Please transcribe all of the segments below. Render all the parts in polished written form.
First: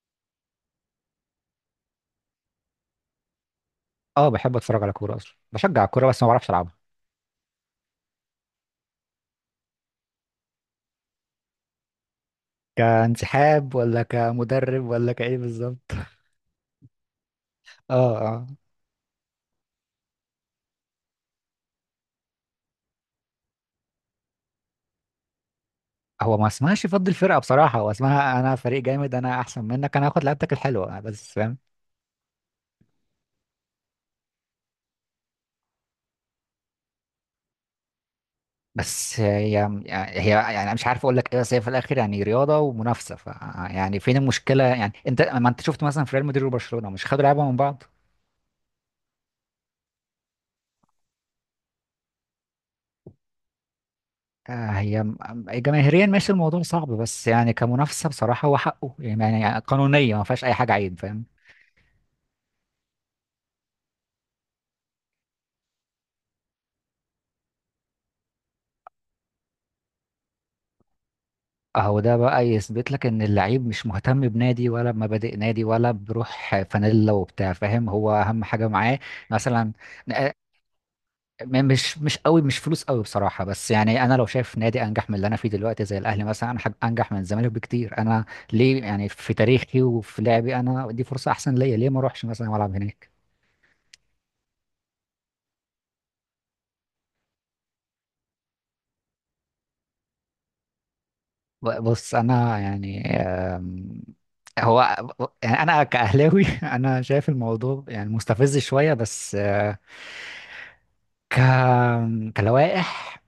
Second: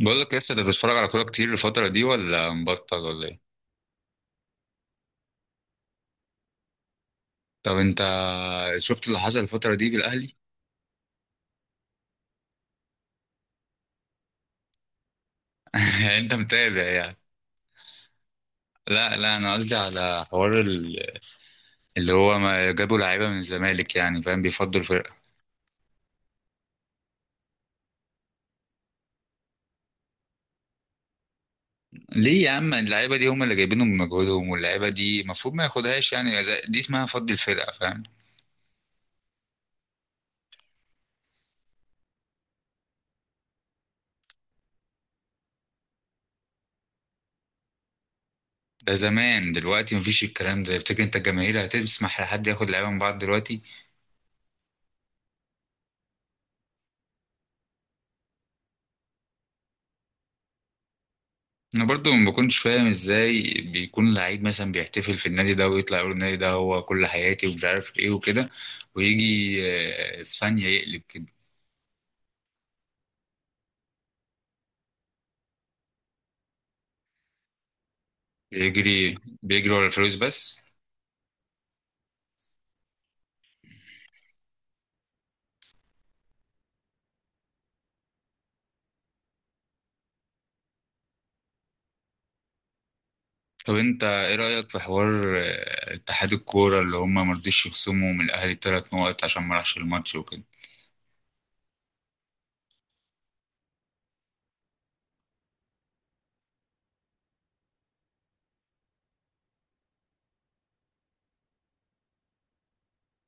بقول لك، لسه انت بتتفرج على كوره كتير الفتره دي ولا مبطل ولا ايه؟ اه، بحب اتفرج على كوره، اصلا بشجع الكوره بس ما بعرفش العبها. طب انت شفت اللي حصل الفتره دي بالاهلي؟ كانسحاب ولا كمدرب ولا كايه بالظبط؟ انت متابع يعني. اه، اه. لا لا، انا قصدي على حوار اللي هو ما جابوا لعيبه من الزمالك، يعني فاهم، بيفضوا الفرقه. هو ما اسمهاش فضل الفرقه بصراحه، هو اسمها انا فريق جامد، انا احسن منك، انا هاخد لعبتك الحلوه، بس فاهم. ليه يا عم؟ اللعيبه دي هم اللي جايبينهم بمجهودهم، واللعيبه دي المفروض ما ياخدهاش، يعني دي اسمها فض الفرقه، فاهم؟ بس هي يعني أنا مش عارف اقول لك ايه، بس هي في الاخر يعني رياضه ومنافسه، ف يعني فين المشكله؟ يعني انت ما انت شفت مثلا في ريال مدريد وبرشلونه مش خدوا لعبه من بعض؟ ده زمان، دلوقتي مفيش الكلام ده. تفتكر انت الجماهير هتسمح لحد ياخد لعيبه من بعض دلوقتي؟ آه، هي م- جماهيريا ماشي الموضوع صعب، بس يعني كمنافسه بصراحه هو حقه، يعني قانونيا ما فيهاش اي حاجه عيب، فاهم. انا برضو ما بكونش فاهم ازاي بيكون لعيب مثلا بيحتفل في النادي ده ويطلع يقول النادي ده هو كل حياتي ومش عارف ايه وكده، ويجي في ثانية يقلب كده. اهو ده بقى يثبت لك ان اللعيب مش مهتم بنادي ولا بمبادئ نادي ولا بروح فانيلا وبتاع، فاهم، هو اهم حاجه معاه بيجري بيجري مثلا. ورا الفلوس آه، بس. مش قوي، مش فلوس قوي بصراحه، بس يعني انا لو شايف نادي انجح من اللي انا فيه دلوقتي زي الاهلي مثلا، أنا انجح من الزمالك بكتير انا، ليه؟ يعني في تاريخي وفي لعبي انا، دي فرصه احسن ليا، ليه ما اروحش مثلا والعب هناك؟ طب انت ايه رأيك في حوار اتحاد الكورة اللي هم مرضيش يخصموا من الاهلي ثلاث نقط عشان ما راحش الماتش وكده؟ بص، انا يعني هو يعني انا كاهلاوي انا شايف الموضوع يعني مستفز شويه، بس ك... كلوائح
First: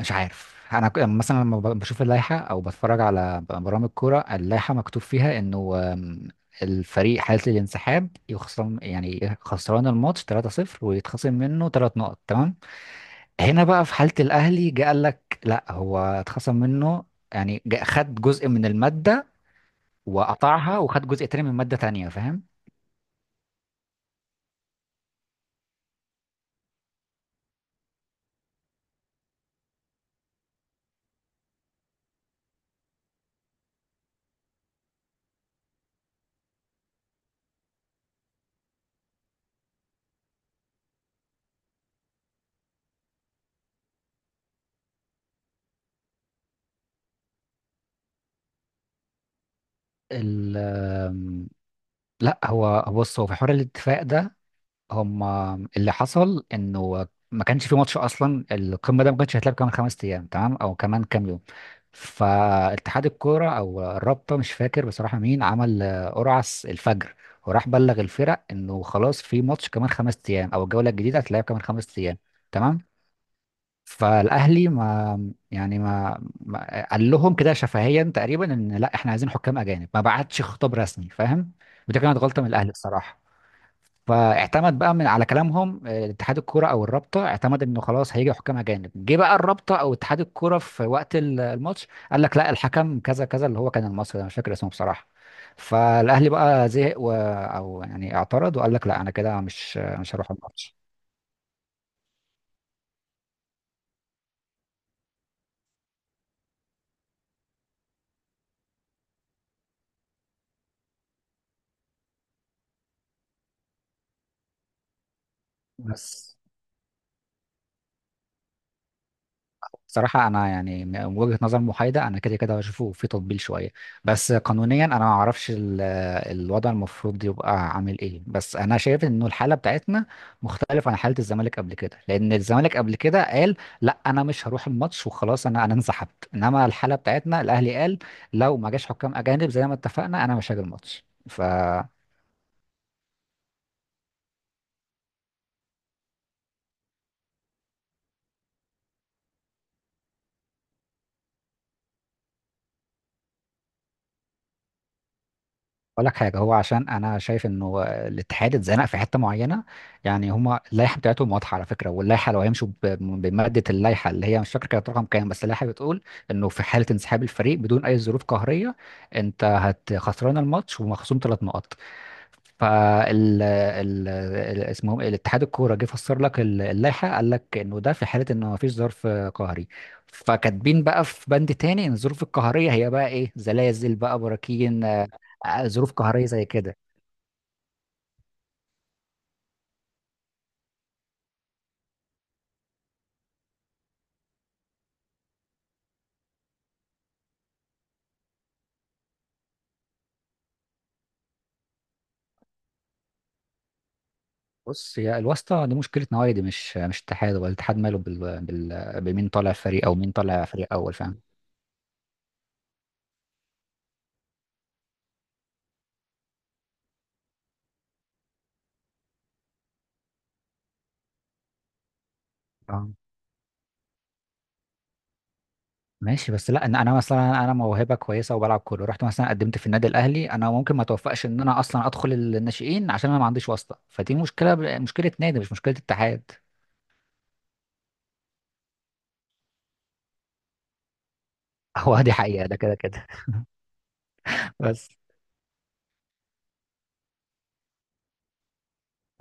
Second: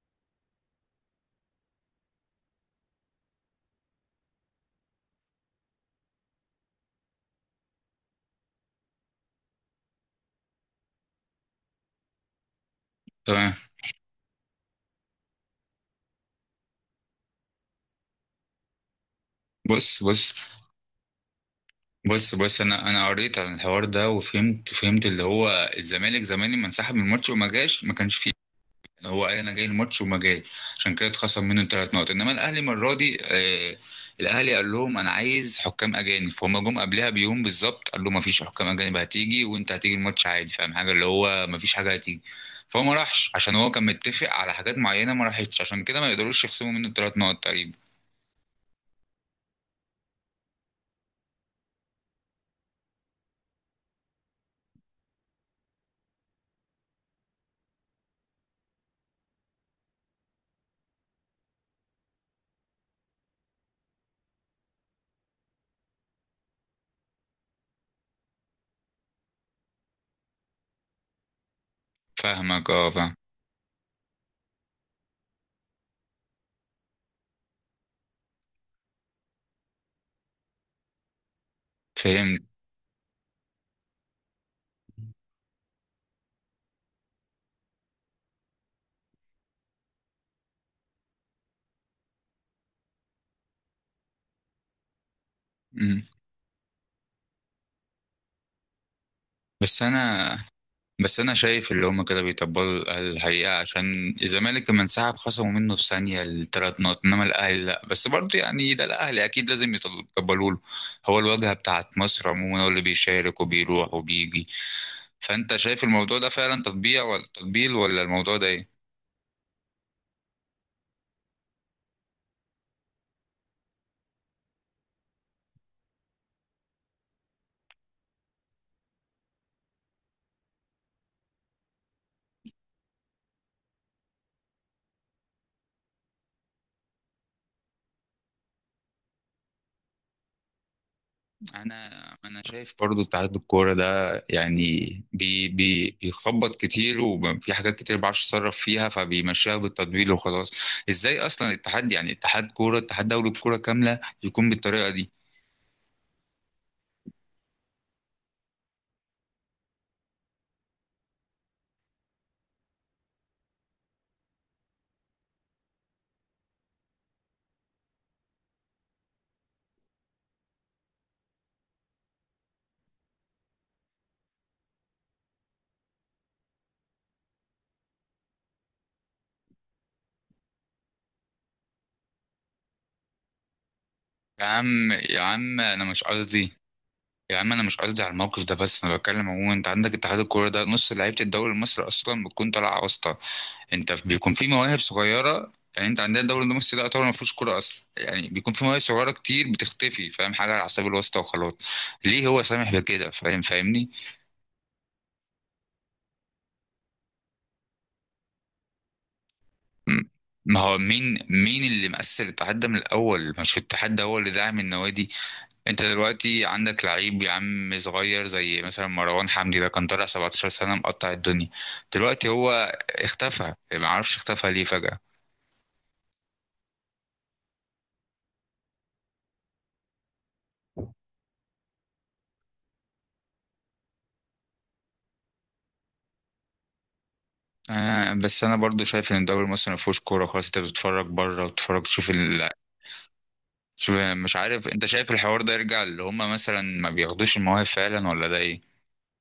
مش عارف. انا يعني مثلا لما بشوف اللائحه او بتفرج على برامج كوره، اللائحه مكتوب فيها انه الفريق حاله الانسحاب يخصم، يعني خسران الماتش 3-0 ويتخصم منه 3 نقط، تمام. تمام. هنا بقى في حاله الاهلي جه قال لك لا، هو اتخصم منه، يعني خد جزء من الماده بص بص. وقطعها، وخد جزء تاني من ماده تانيه، بص فاهم. بص، انا قريت عن الحوار ده وفهمت فهمت اللي هو الزمالك زمان لما انسحب من الماتش وما جاش، ما كانش فيه. هو قال انا جاي الماتش وما جاي، عشان كده اتخصم منه ثلاث نقط. انما الاهلي المره دي الاهلي قال لهم انا عايز حكام اجانب، فهم جم قبلها بيوم بالظبط قال له ما فيش حكام اجانب هتيجي، وانت هتيجي الماتش عادي، فاهم حاجه اللي هو ما فيش حاجه هتيجي. فهو ما راحش عشان هو كان متفق على حاجات معينه ما راحتش، عشان كده ما يقدروش يخصموا منه الثلاث نقط تقريبا. ال آم، لا، هو بص، هو في حوار الاتفاق ده، هم اللي حصل انه ما كانش في ماتش اصلا، القمه ده ما كانش هيتلعب كمان خمس ايام تمام او كمان كام يوم. فاتحاد الكوره او الرابطه، مش فاكر بصراحه مين عمل قرعه الفجر، وراح بلغ الفرق انه خلاص في ماتش كمان خمس ايام، او الجوله الجديده هتتلعب كمان خمس ايام، فاهمك، اه تمام. فاهم. فالاهلي ما يعني ما, ما قال لهم كده شفهيا تقريبا ان لا احنا عايزين حكام اجانب، ما بعتش خطاب رسمي، فاهم. ودي كانت فهمت. غلطه من الاهلي بصراحه. فاعتمد بقى من على كلامهم اتحاد الكوره او الرابطه، اعتمد انه خلاص هيجي حكام اجانب. جه بقى الرابطه او اتحاد الكوره في وقت الماتش قال لك لا، الحكم كذا كذا، اللي هو كان المصري، انا مش فاكر اسمه بصراحه. مم. فالاهلي بقى زهق او يعني اعترض، وقال لك لا انا كده مش بس مش هروح انا الماتش. بس انا شايف اللي هم كده بيطبلوا الاهلي الحقيقه، عشان الزمالك لما انسحب خصموا منه في ثانيه الثلاث نقط، انما الاهلي لا. بس برضه يعني ده الاهلي اكيد لازم يطبلوا له. هو الواجهه بتاعت مصر عموما، هو اللي بيشارك وبيروح وبيجي. فانت شايف الموضوع ده بس فعلا تطبيع ولا تطبيل، ولا الموضوع ده ايه؟ صراحة أنا يعني من وجهة نظر محايدة أنا كده كده بشوفه في تطبيل شوية، بس قانونيا أنا ما أعرفش الوضع المفروض يبقى عامل إيه، بس أنا شايف إنه الحالة بتاعتنا مختلفة عن حالة الزمالك قبل كده، لأن الزمالك قبل كده قال لا أنا مش هروح الماتش وخلاص، أنا انسحبت. إنما الحالة بتاعتنا الأهلي قال لو ما جاش حكام أجانب زي ما اتفقنا أنا مش هاجي الماتش، ف انا انا شايف برضو اتحاد الكوره ده يعني بي بي بيخبط كتير، وفي حاجات كتير ما بعرفش اتصرف فيها فبيمشيها بالتدوير وخلاص. ازاي اصلا الاتحاد يعني اتحاد كوره، اتحاد دوري الكوره كامله، يكون بالطريقه دي؟ اقول لك حاجه، هو عشان انا شايف انه الاتحاد اتزنق في حته معينه، يعني هما اللائحه بتاعتهم واضحه على فكره، واللائحه لو هيمشوا بماده اللائحه اللي هي مش فاكر كانت رقم كام، بس اللائحه بتقول انه في حاله انسحاب الفريق بدون اي ظروف قهريه، انت هت خسران الماتش ومخصوم ثلاث نقط. اسمهم ايه، الاتحاد الكوره، جه فسر لك اللائحه، قال لك انه ده في حاله انه ما فيش ظرف قهري، فكاتبين بقى في بند تاني ان الظروف القهريه هي بقى ايه، زلازل بقى، يا براكين، عم يا عم، انا ظروف مش قهريه زي قصدي. كده. يا عم انا مش قصدي على الموقف ده، بس انا بتكلم عموما. انت عندك اتحاد الكوره ده نص لعيبه الدوري المصري اصلا بتكون طالعه واسطه. انت بيكون في مواهب صغيره، يعني انت عندنا الدوري المصري ده يعتبر ما فيهوش كوره اصلا، يعني بيكون في مواهب صغيره كتير بتختفي، فاهم حاجه، على حساب الواسطه وخلاص. ليه هو سامح بكده؟ فاهم، فاهمني؟ بص، هي الواسطه دي مشكله نوادي، مش اتحاد، ولا الاتحاد ماله بمين طالع فريق او م- مين طالع ما فريق هو اول، مين فاهم. مين اللي مأثر الاتحاد ده من الاول؟ مش الاتحاد ده هو اللي داعم النوادي؟ انت دلوقتي عندك لعيب يا عم صغير زي مثلا مروان حمدي، ده كان طالع 17 سنه مقطع الدنيا. دلوقتي هو اه، اختفى، ما اعرفش اختفى ليه فجأة. ماشي، بس لا، ان انا مثلا انا موهبه كويسه وبلعب كوره، رحت مثلا قدمت في النادي الاهلي، انا ممكن ما توفقش ان انا اصلا ادخل الناشئين عشان انا ما عنديش واسطه، فدي مشكله، مشكله نادي، مش مشكله اتحاد. بس انا برضو شايف ان الدوري المصري ما فيهوش كوره خالص. انت بتتفرج بره وتتفرج هو تشوف دي حقيقه، ال... ده كده كده. تشوف، مش عارف، انت بس شايف الحوار ده يرجع اللي هما مثلا ما بياخدوش المواهب فعلا ولا ده ايه؟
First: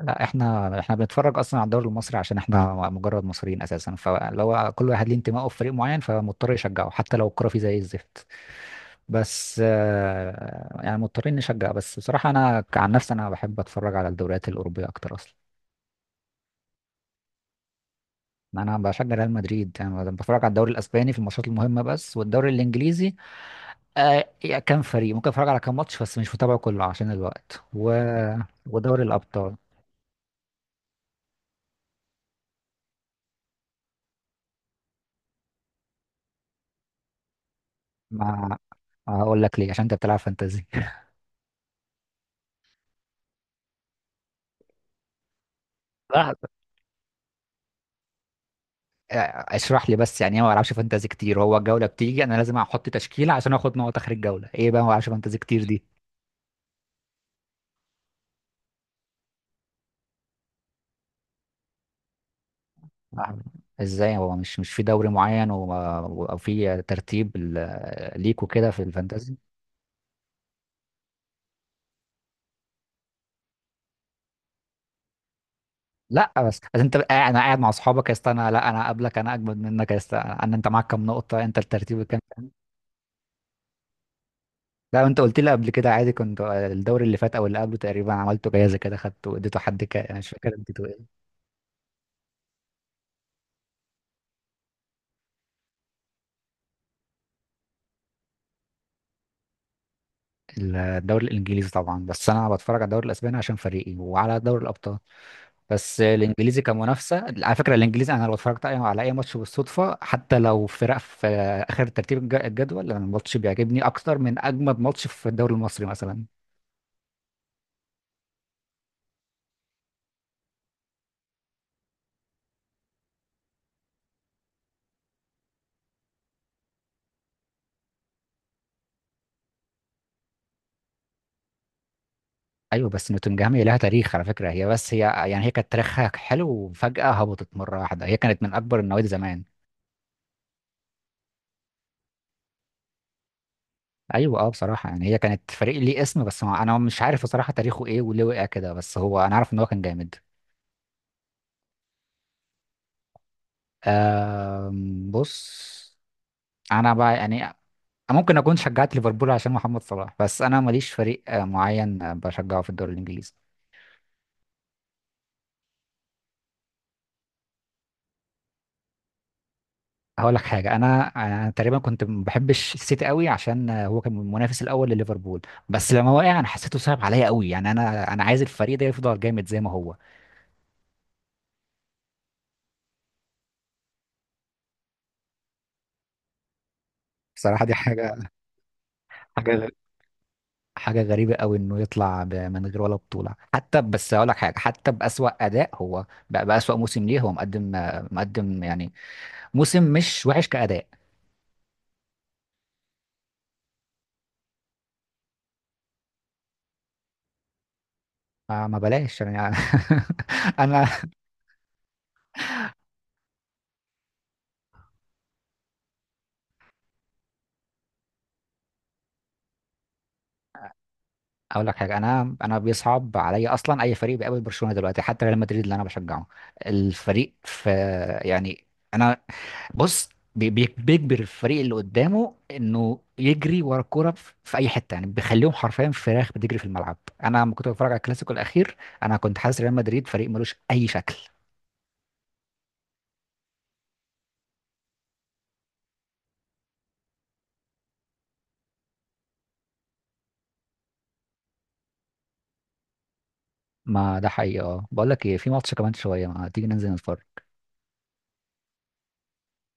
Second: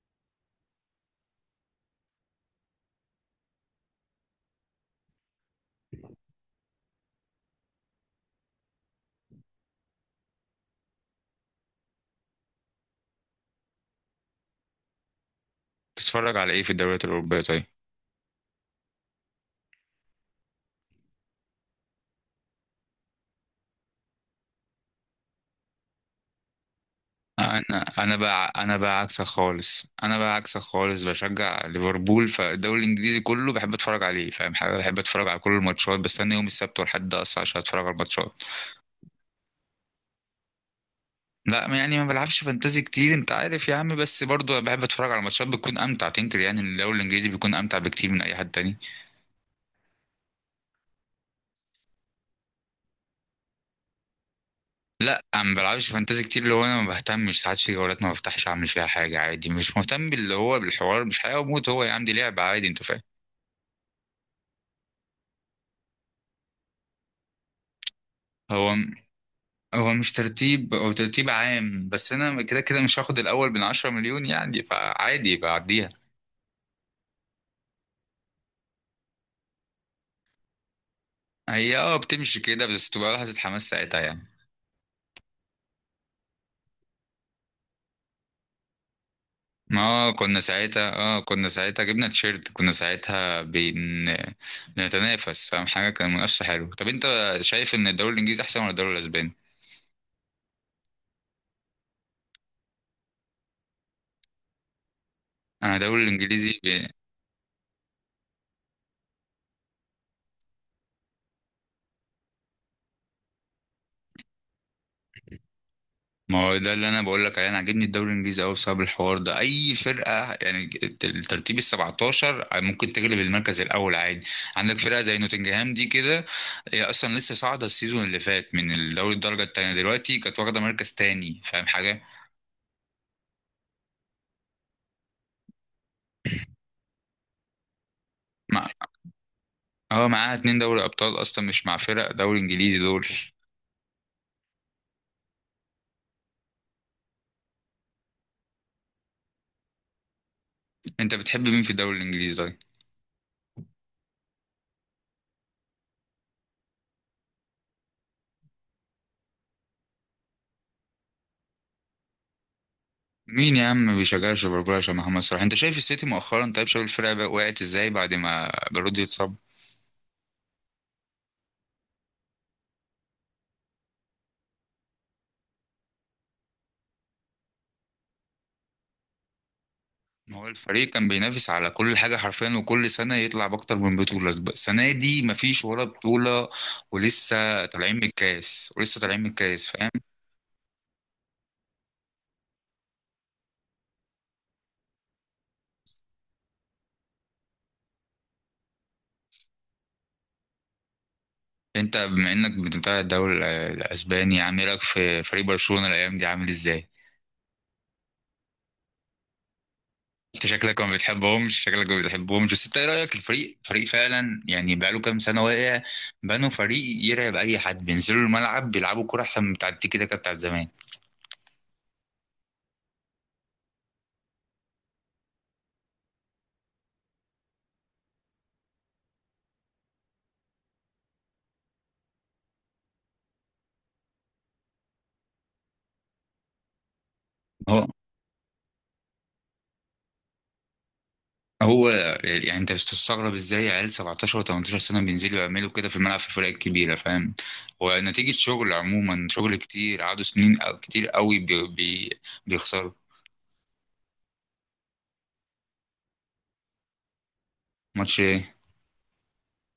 لا، احنا بنتفرج اصلا على الدوري المصري عشان احنا مجرد مصريين اساسا، فلو كل واحد ليه انتمائه في فريق معين فمضطر يشجعه حتى لو الكوره فيه زي الزفت. بس يعني مضطرين نشجع، بس بصراحه انا عن نفسي انا بحب اتفرج على الدوريات الاوروبيه اكتر اصلا. تتفرج على ايه في الدوريات الاوروبيه طيب؟ انا بشجع ريال مدريد، يعني انا بتفرج على الدوري الاسباني في الماتشات المهمه بس، والدوري الانجليزي آه، يا كام فريق، ممكن اتفرج على كام ماتش بس مش متابعه كله عشان الوقت انا انا بقى انا بقى ودوري عكسك الابطال. خالص، انا بقى عكسك خالص، بشجع ليفربول، فالدوري الانجليزي كله بحب اتفرج عليه، فاهم حاجه، بحب اتفرج على كل الماتشات، بستنى يوم السبت والحد اصلا عشان اتفرج على الماتشات. ما هقول لك ليه، عشان انت بتلعب فانتازي. لا يعني ما بلعبش فانتازي كتير، انت عارف يا عم، بس برضه بحب اتفرج على ماتشات بتكون امتع، تنكر لحظة. يعني إن الدوري الانجليزي بيكون امتع بكتير من اي حد تاني. اشرح لي بس يعني ايه ما بلعبش فانتازي كتير؟ هو الجوله بتيجي انا لازم احط تشكيله عشان اخد نقط اخر الجوله، ايه بقى ما بلعبش لا، فانتازي انا ما كتير دي؟ بلعبش فانتازي كتير، اللي هو انا ما بهتمش ساعات في جولات ما بفتحش اعمل فيها حاجه عادي، مش مهتم باللي هو بالحوار، مش حياه وموت، هو يا عم دي لعبه عادي، انت فاهم. لحظة. ازاي هو مش في دوري معين او في ترتيب ليك وكده هو في الفانتازي؟ هو مش ترتيب، هو ترتيب عام، بس انا كده كده مش هاخد الاول من 10 مليون يعني، فعادي بعديها. لا، بس انت قاعد، انا قاعد مع اصحابك يا اسطى، انا لا، انا قبلك، انا اجمد منك يا اسطى، انا انت معاك كام نقطه، انت هي الترتيب كام؟ بتمشي كده بس تبقى لحظه حماس ساعتها يعني. لا، انت قلت لي قبل كده عادي كنت الدوري اللي فات او اللي قبله تقريبا عملته جايزه كده، خدته اديته حد كده، اه انا مش كنا فاكر اديته ساعتها ايه. اه كنا ساعتها جبنا تيشيرت، كنا ساعتها بنتنافس، فاهم حاجه، كان منافسه حلوه. طب انت شايف ان الدوري الانجليزي احسن ولا الدوري الاسباني؟ الدوري الانجليزي طبعا، بس انا بتفرج على الدوري الاسباني عشان فريقي، وعلى دوري الابطال، انا بس الدوري الانجليزي الانجليزي كمنافسه. على فكره الانجليزي انا لو اتفرجت على اي ماتش بالصدفه، حتى لو فرق في اخر ترتيب الجدول، انا الماتش بيعجبني اكتر من اجمد ماتش في الدوري المصري مثلا. ما هو ده اللي انا بقول لك عليه. انا عاجبني الدوري الانجليزي قوي بسبب الحوار ده، اي فرقه يعني، الترتيب ال 17 ممكن تغلب المركز الاول عادي. عندك فرقه زي نوتنجهام دي كده، هي اصلا لسه صاعده السيزون اللي فات من الدوري الدرجه التانيه، دلوقتي كانت واخده مركز تاني، فاهم حاجه. ايوه، بس نوتنجهام هي لها تاريخ على فكره، هي بس هي يعني هي كانت تاريخها حلو وفجاه هبطت مره واحده، هي كانت من اكبر النوادي زمان. اه معاها اتنين دوري ابطال اصلا، مش مع فرق دوري انجليزي دول. ايوه، اه، بصراحه يعني هي كانت فريق ليه اسم، بس ما انا مش عارف بصراحه تاريخه ايه وليه وقع كده، بس هو انا عارف ان هو كان جامد. انت بتحب مين في الدوري الانجليزي طيب؟ بص، انا بقى يعني ممكن اكون شجعت ليفربول عشان محمد صلاح، بس انا ماليش فريق معين بشجعه في الدوري الانجليزي. مين يا عم ما بيشجعش ليفربول عشان محمد صلاح؟ انت شايف السيتي مؤخرا طيب، شايف الفرقه بقى وقعت ازاي بعد ما بيرودي اتصاب؟ هقول لك حاجه، انا انا تقريبا كنت ما بحبش السيتي قوي عشان هو كان المنافس الاول لليفربول، بس لما وقع انا حسيته صعب عليا قوي، يعني انا عايز الفريق ده يفضل جامد زي ما هو. ما هو الفريق كان بينافس على كل حاجه حرفيا، وكل سنه يطلع باكتر من بطوله، السنه دي مفيش ولا بطوله. ولسه بصراحه دي طالعين من حاجه، الكاس، ولسه طالعين من حاجه الكاس، غ- فاهم. حاجه غريبه قوي انه يطلع من غير ولا بطوله حتى، بس هقول لك حاجه، حتى باسوا اداء هو بقى باسوا موسم ليه، هو مقدم، مقدم يعني موسم مش وحش كاداء. انت بما انك بتتابع الدوري الاسباني، عامل لك في فريق برشلونه الايام دي عامل ازاي؟ ما بلاش يعني. انت شكلك انا ما بتحبهمش، شكلك ما بتحبهمش، بس انت ايه رايك؟ الفريق فريق فعلا يعني بقاله كام سنه واقع، بنوا فريق يرعب اي حد، بينزلوا الملعب بيلعبوا كوره احسن من بتاع التيكي تاكا بتاعت زمان. اقول لك حاجه، انا بيصعب عليا اصلا اي فريق بيقابل برشلونه دلوقتي، حتى ريال مدريد اللي انا بشجعه، الفريق في يعني، انا بص بيجبر الفريق اللي قدامه انه يجري ورا الكوره في في اي حته، يعني بيخليهم حرفيا فراخ بتجري في الملعب. انا لما كنت هو بتفرج على الكلاسيكو الاخير انا كنت حاسس ريال مدريد فريق ملوش اي شكل. هو يعني انت بتستغرب ازاي عيال 17 و18 سنه بينزلوا يعملوا كده في الملعب في الفرق الكبيره، فاهم. هو نتيجه شغل عموما، شغل كتير قعدوا سنين كتير قوي بي بي بيخسروا ما ده حقيقي، اه، بقول لك ايه، في ماتش كمان شويه، ما تيجي ننزل نتفرج؟ ماتش ايه؟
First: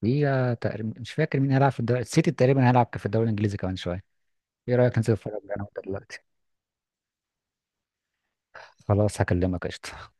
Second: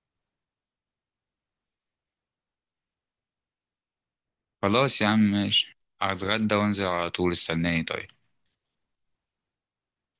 في تقريبا مش فاكر مين هيلعب في الدوري، السيتي تقريبا هيلعب في الدوري الانجليزي كمان شويه. ايه رايك خلاص يا ننزل عم، نتفرج على ماشي، دلوقتي؟ هتغدى وانزل على طول، استناني طيب. خلاص، هكلمك، قشطة.